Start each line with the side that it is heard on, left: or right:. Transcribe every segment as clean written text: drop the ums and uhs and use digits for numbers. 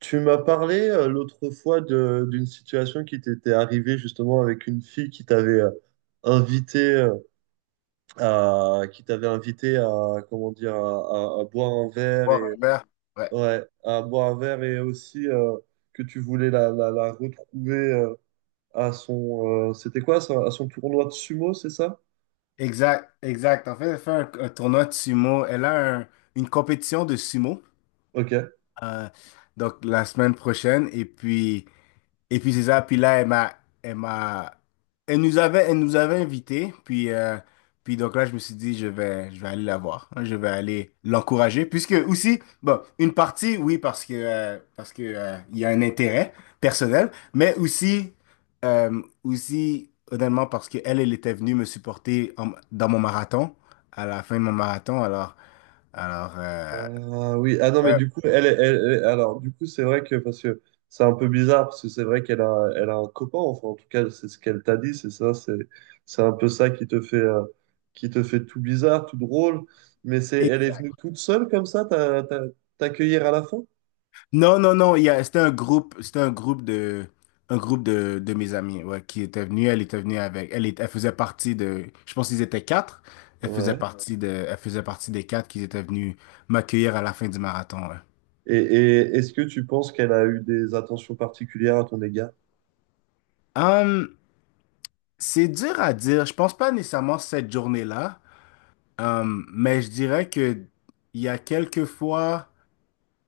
right: Tu m'as parlé l'autre fois d'une situation qui t'était arrivée justement avec une fille invité euh, qui t'avait invité à comment dire à boire un verre et,
left: Voir un verre. Ouais.
right: ouais, à boire un verre et aussi que tu voulais la retrouver à son c'était quoi ça, à son tournoi de sumo, c'est ça?
left: Exact, exact. En fait, elle fait un tournoi de sumo. Elle a une compétition de sumo
right: Ok.
left: euh, donc la semaine prochaine. Et puis. Et puis c'est ça, puis là, elle m'a, elle m'a, elle nous avait invités, puis donc là, je me suis dit, je vais aller la voir, hein, je vais aller l'encourager, puisque aussi, bon, une partie, oui, parce que, il y a un intérêt personnel, mais aussi, aussi, honnêtement, parce que elle était venue me supporter dans mon marathon, à la fin de mon marathon. Alors, euh,
right: Ah oui, ah non, mais
left: ouais,
right: du coup, elle, est- elle, elle- alors, du coup, c'est vrai que, parce que c'est un peu bizarre, parce que c'est vrai qu'elle a, elle a un copain, enfin, en tout cas, c'est ce qu'elle t'a dit, c'est ça, c'est un peu ça qui te fait, tout bizarre, tout drôle, mais elle est
left: exact.
right: venue toute seule comme ça, t'accueillir à la fin?
left: Non, non, non, il y a, c'était un groupe, de mes amis, ouais, qui était venu, elle était venue avec. Elle faisait partie de, je pense qu'ils étaient quatre,
right: Ouais.
left: elle faisait partie des quatre qui étaient venus m'accueillir à la fin du marathon, ouais.
right: Et est-ce que tu penses qu'elle a eu des attentions particulières à ton égard?
left: Hum, c'est dur à dire, je pense pas nécessairement cette journée-là, mais je dirais que il y a quelques fois,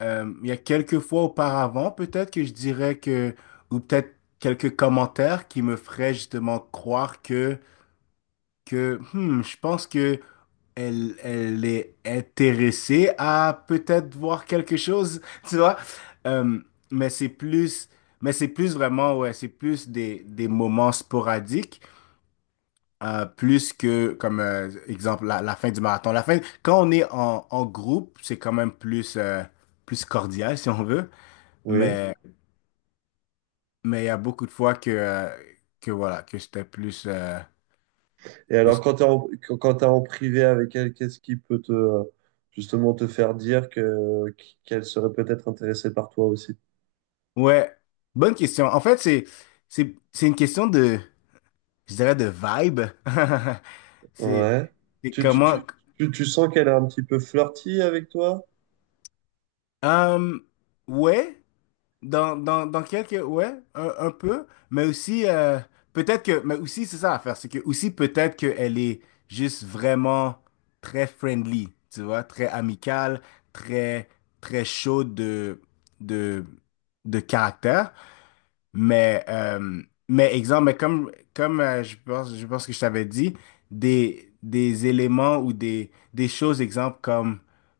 left: il y a quelques fois auparavant, peut-être que je dirais que, ou peut-être quelques commentaires qui me feraient justement croire que je pense que elle est intéressée à peut-être voir quelque chose, tu vois. Euh, mais mais c'est plus vraiment, ouais, c'est plus des, moments sporadiques, plus que, comme exemple, la fin du marathon. La fin, quand on est en, groupe, c'est quand même plus, plus cordial, si on veut.
right: Oui.
left: Mais, il y a beaucoup de fois que voilà, que c'était plus,
right: Et
left: que
right: alors, quand tu es en, quand quand t'es en privé avec elle, qu'est-ce qui peut justement te faire dire qu'elle serait peut-être intéressée par toi aussi?
left: Ouais, bonne question. En fait, c'est une question de, je dirais, de vibe. C'est
right: Ouais. Tu, tu,
left: comment.
right: tu, tu sens qu'elle est un petit peu flirty avec toi?
left: Hum, ouais, dans, dans quelques. Ouais, un peu. Mais aussi, peut-être que. Mais aussi, c'est ça à faire. C'est que aussi, peut-être qu'elle est juste vraiment très friendly, tu vois, très amicale, très, très chaude de, de, caractère. Mais, euh, mais exemple, mais comme, je pense, que je t'avais dit, des, éléments ou des, choses, exemple, comme,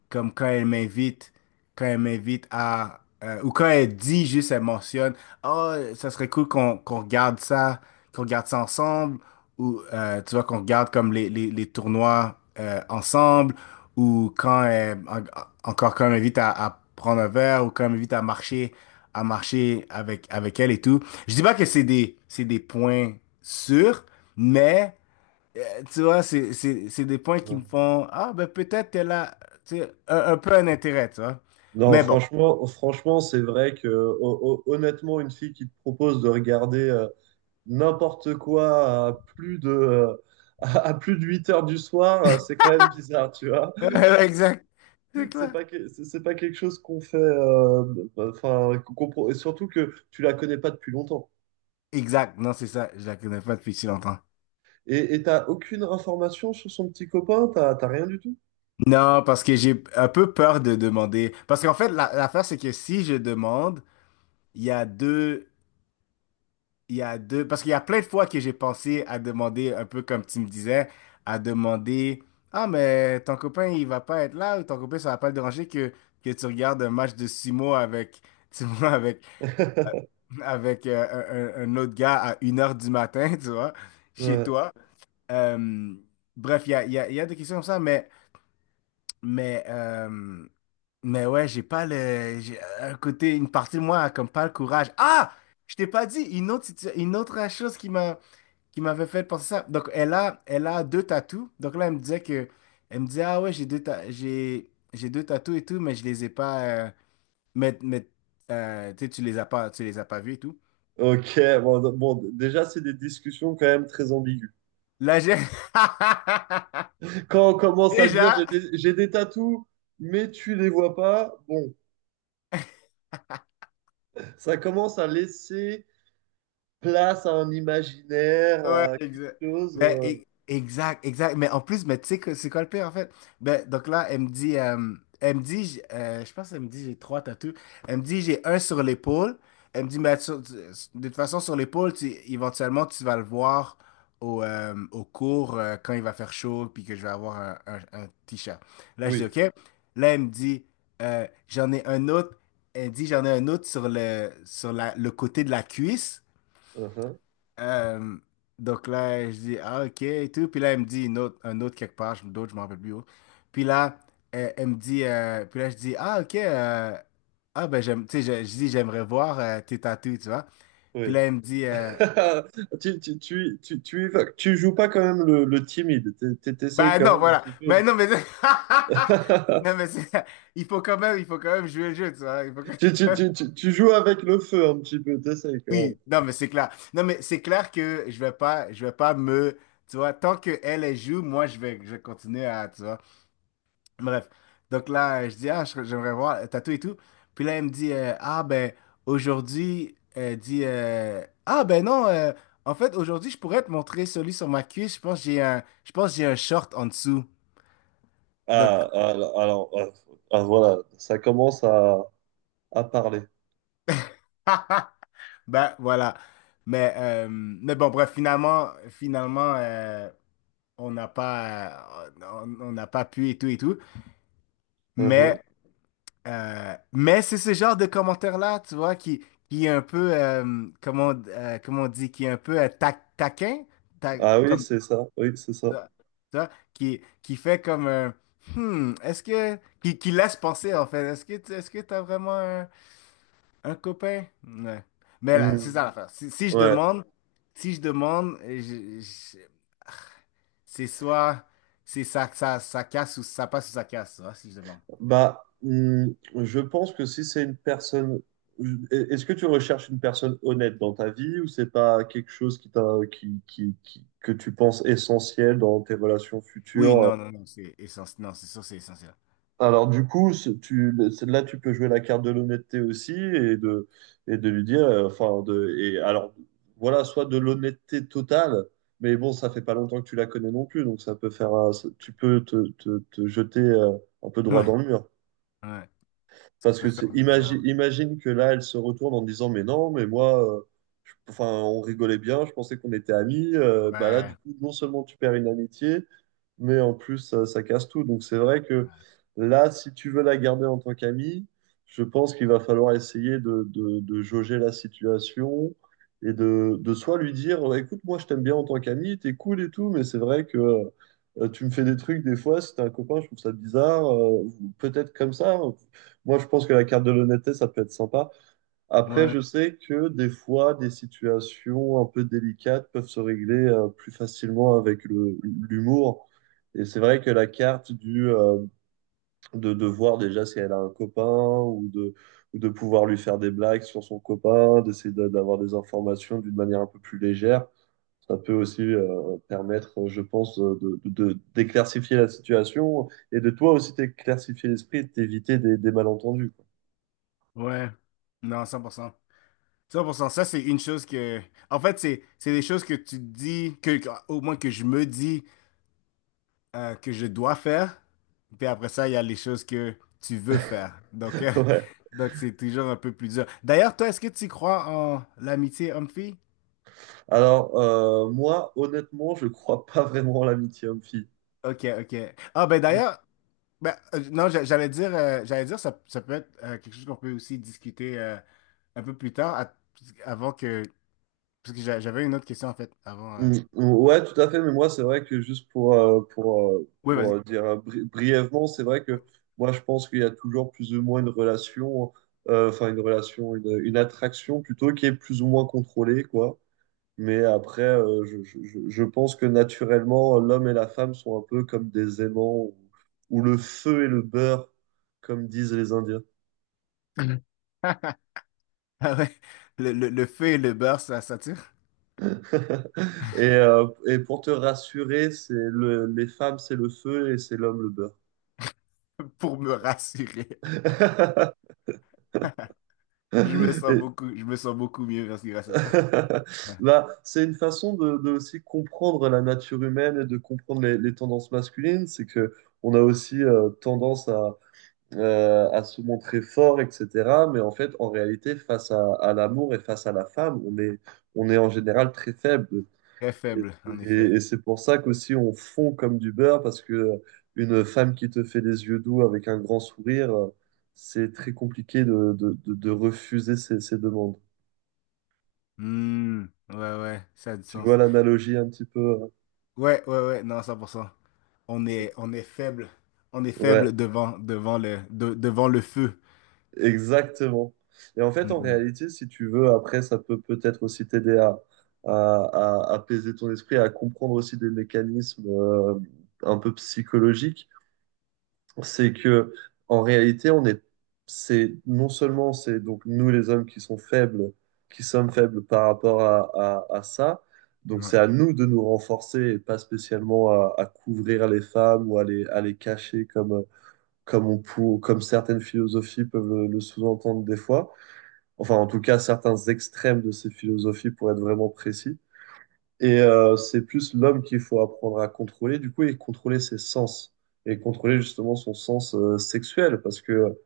left: comme quand elle m'invite, quand elle m'invite à, ou quand elle dit, juste, elle mentionne, oh, ça serait cool qu'on regarde ça ensemble ou tu vois qu'on regarde comme les, tournois ensemble ou quand encore quand elle m'invite à, prendre un verre ou quand elle m'invite à marcher à marcher avec elle et tout. Je dis pas que c'est des points sûrs, mais euh, tu vois c'est des points qui me
right: Ouais.
left: font ah ben peut-être qu'elle a tu sais, un peu un intérêt, tu vois.
right: Non,
left: Mais bon.
right: franchement, c'est vrai que honnêtement, une fille qui te propose de regarder n'importe quoi plus de 8 heures du soir, c'est quand même bizarre, tu vois.
left: Exact. C'est clair.
right: C'est pas quelque chose qu'on fait, enfin, et surtout que tu la connais pas depuis longtemps.
left: Exact. Non, c'est ça. Je la connais pas depuis si longtemps.
right: Et t'as aucune information sur son petit copain, t'as rien du tout.
left: Non, parce que j'ai un peu peur de demander. Parce qu'en fait, l'affaire, c'est que si je demande, il y a deux, il y a deux, parce qu'il y a plein de fois que j'ai pensé à demander, un peu comme tu me disais, à demander, ah, mais ton copain, il va pas être là, ou ton copain, ça va pas le déranger que, tu regardes un match de sumo avec, tu vois, avec, avec un autre gars à 1h du matin, tu vois, chez
right: Ouais.
left: toi. Euh, bref, il y a des questions comme ça, mais. Mais, euh, mais ouais, j'ai pas le. Un côté, une partie de moi a comme pas le courage. Ah! Je t'ai pas dit, une autre chose qui m'avait fait penser ça. Donc, elle a, deux tatous. Donc là, elle me disait que. Elle me disait, ah ouais, j'ai deux tatous et tout, mais je les ai pas. Mais tu sais, tu les as pas vus et tout.
right: Ok, bon, déjà, c'est des discussions quand même très ambiguës.
left: Là, j'ai.
right: Quand on commence à dire j'ai
left: Déjà.
right: des, j'ai des tatous, mais tu les vois pas, bon, ça commence à laisser place à un imaginaire,
left: Ouais,
right: à quelque
left: exact.
right: chose.
left: Ben, exact, exact. Mais en plus, mais tu sais que c'est quoi le pire en fait? Ben, donc là, elle me dit, je pense qu'elle me dit j'ai trois tatous. Elle me dit j'ai un sur l'épaule. Elle me dit, de toute façon, sur l'épaule, éventuellement, tu vas le voir au au cours quand il va faire chaud, puis que je vais avoir un t-shirt. Là, je dis
right: Oui,
left: OK. Là, elle me dit, j'en ai un autre. Elle dit, j'en ai un autre sur le, le côté de la cuisse.
right: uh-huh,
left: Euh, donc là, je dis, ah, ok, et tout. Puis là, elle me dit une autre, un autre quelque part, d'autres, je m'en rappelle plus où. Puis là, elle me dit, puis là, je dis, ah, ok, ah, ben, j'aime, tu sais, je dis, j'aimerais voir tes tatous, tu vois. Puis
right: oui.
left: là, elle me dit,
right: Tu y vas. Tu joues pas quand même le timide, t'essayes
left: ben
right: quand
left: non,
right: même un
left: voilà.
right: petit peu.
left: Mais non, mais. Non, mais c'est- il faut quand même jouer le jeu, tu vois.
right: Tu, tu, tu, tu, tu joues avec le feu un petit peu, t'essayes quand même.
left: Oui, non, mais c'est clair. Non, mais c'est clair que je vais pas me. Tu vois, tant que elle joue, moi, je vais continuer à. Tu vois. Bref. Donc là, je dis, ah, j'aimerais voir le tatou et tout. Puis là, elle me dit, ah, ben, aujourd'hui, elle dit, ah, ben non, en fait, aujourd'hui, je pourrais te montrer celui sur ma cuisse. Je pense que j'ai un short en dessous. Donc,
right: Ah, ah, alors, ah, ah, voilà, ça commence à parler.
left: ben voilà. Mais bon, bref, finalement, on n'a pas, on n'a pas pu et tout et tout.
right: Mhm.
left: Mais mais c'est ce genre de commentaire-là, tu vois, qui, est un peu, comment, comment on dit, qui est un peu taquin, ta-
right: Ah oui,
left: comme
right: c'est ça, oui, c'est ça.
left: ça, tu vois, qui, fait comme un, est-ce que, qui, laisse penser, en fait, est-ce que, est-ce que t'as vraiment un copain? Ouais. Mais là,
right: Hmm.
left: c'est ça l'affaire. Si je
right: Ouais,
left: demande, si je demande, je- je- c'est soit, ça casse ou ça passe ou ça casse, tu vois, si je demande.
right: bah, je pense que si c'est une personne, est-ce que tu recherches une personne honnête dans ta vie ou c'est pas quelque chose qui t'a, qui- que tu penses essentiel dans tes relations
left: Oui,
right: futures?
left: non, non, non, c'est essentiel. Non, c'est sûr, c'est essentiel.
right: Alors du coup, là, tu peux jouer la carte de l'honnêteté aussi et de lui dire, enfin, et alors, voilà, soit de l'honnêteté totale, mais bon, ça fait pas longtemps que tu la connais non plus, donc ça peut faire, tu peux te jeter un peu droit
left: Ouais.
right: dans le mur.
left: Ouais, ça
right: Parce
left: peut
right: que
left: faire
right: imagine,
left: bizarre.
right: imagine que là, elle se retourne en disant, mais non, mais moi, enfin, on rigolait bien, je pensais qu'on était amis. Bah là, du
left: Ouais,
right: coup, non seulement tu perds une amitié, mais en plus, ça casse tout. Donc c'est vrai que là, si tu veux la garder en tant qu'amie, je pense qu'il va falloir essayer de jauger la situation et de soit lui dire, bah, écoute, moi, je t'aime bien en tant qu'amie, t'es cool et tout, mais c'est vrai que tu me fais des trucs des fois, si t'es un copain, je trouve ça bizarre. Peut-être comme ça, moi, je pense que la carte de l'honnêteté, ça peut être sympa. Après,
left: ouais,
right: je sais que des fois, des situations un peu délicates peuvent se régler plus facilement avec l'humour. Et c'est vrai que la carte de voir déjà si elle a un copain ou ou de pouvoir lui faire des blagues sur son copain, d'essayer d'avoir des informations d'une manière un peu plus légère, ça peut aussi permettre, je pense, d'éclaircifier la situation et de toi aussi t'éclaircifier l'esprit et de t'éviter des malentendus, quoi.
left: ouais. Non, 100% cent pour cent ça, c'est une chose que... En fait, c'est des choses que tu te dis, que, au moins que je me dis que je dois faire. Puis après ça, il y a les choses que tu veux faire. Donc,
right: Ouais.
left: donc c'est toujours un peu plus dur. D'ailleurs, toi, est-ce que tu crois en l'amitié homme-fille?
right: Alors, moi, honnêtement, je crois pas vraiment à l'amitié homme-fille.
left: Ok, ok. Ah ben
right: Mm,
left: d'ailleurs, ben, non, j'allais dire ça peut être quelque chose qu'on peut aussi discuter un peu plus tard, avant que Parce que j'avais une autre question en fait avant.
right: mm, ouais, tout à fait, mais moi, c'est vrai que juste
left: Oui,
right: pour
left: vas-y.
right: dire brièvement, c'est vrai que
left: Ouais.
right: moi, je, pense qu'il y a toujours plus ou moins une relation, enfin, une relation, une attraction plutôt qui est plus ou moins contrôlée, quoi. Mais après, je, je pense que naturellement, l'homme et la femme sont un peu comme des aimants ou le feu et le beurre, comme disent les Indiens.
left: Ah ouais, le feu et le beurre, ça s'attire
right: Et, et pour te rassurer, c'est les femmes, c'est le feu et c'est l'homme, le
left: pour me rassurer.
right: beurre. Et-
left: Je me sens beaucoup mieux parce que grâce à ça.
right: Bah, c'est une façon de aussi comprendre la nature humaine et de comprendre les tendances masculines. C'est que on a aussi tendance à se montrer fort, etc. Mais en fait, en réalité, face à l'amour et face à la femme, on est en général très faible.
left: Très
right: Et,
left: faible, en effet.
right: et c'est pour ça qu'aussi on fond comme du beurre, parce que une femme qui te fait les yeux doux avec un grand sourire, c'est très compliqué de refuser ses demandes.
left: Hmm, ouais, ouais, ça a du
right: Tu vois
left: sens.
right: l'analogie un petit peu? Hein?
left: Ouais, ouais, ouais, non, 100%
right: C'est-
left: on est faible. On est
right: Ouais,
left: faible devant le feu.
right: exactement. Et en fait, en
left: Hmm,
right: réalité, si tu veux, après, ça peut peut-être aussi t'aider à- à apaiser ton esprit, à comprendre aussi des mécanismes un peu psychologiques. C'est que en réalité, c'est non seulement c'est donc nous les hommes qui sont faibles, qui sommes faibles par rapport à ça, donc
left: ouais.
right: c'est à nous de nous renforcer et pas spécialement à couvrir les femmes ou à les cacher comme, comme certaines philosophies peuvent le sous-entendre des fois. Enfin, en tout cas, certains extrêmes de ces philosophies pour être vraiment précis. Et c'est plus l'homme qu'il faut apprendre à contrôler, du coup, et contrôler ses sens. Et contrôler justement son sens sexuel. Parce que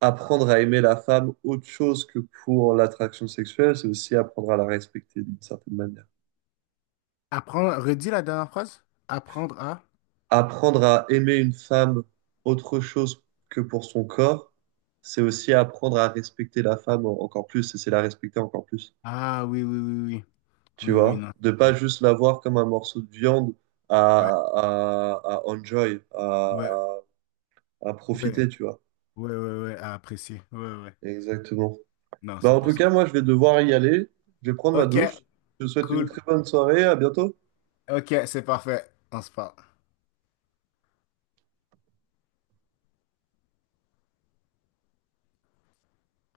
right: apprendre à aimer la femme autre chose que pour l'attraction sexuelle, c'est aussi apprendre à la respecter d'une certaine manière.
left: Apprendre, redis la dernière phrase. Apprendre à.
right: Apprendre à aimer une femme autre chose que pour son corps, c'est aussi apprendre à respecter la femme encore plus. Et c'est la respecter encore plus.
left: Ah oui, oui, oui, oui.
right: Tu
left: Oui, oui,
right: vois?
left: non.
right: De pas juste la voir comme un morceau de viande à,
left: 100%.
right: à enjoy,
left: Ouais,
right: à à
left: ouais,
right: profiter, tu vois.
left: ouais, ouais, ouais, à apprécier. Ouais, ouais. ouais.
right: Exactement.
left: Non,
right: Bah,
left: cent
right: en
left: pour
right: tout
left: cent.
right: cas, moi, je vais devoir y aller. Je vais prendre ma
left: Ok,
right: douche. Je te souhaite une
left: cool.
right: très bonne soirée. À bientôt.
left: Ok, c'est parfait. On se parle.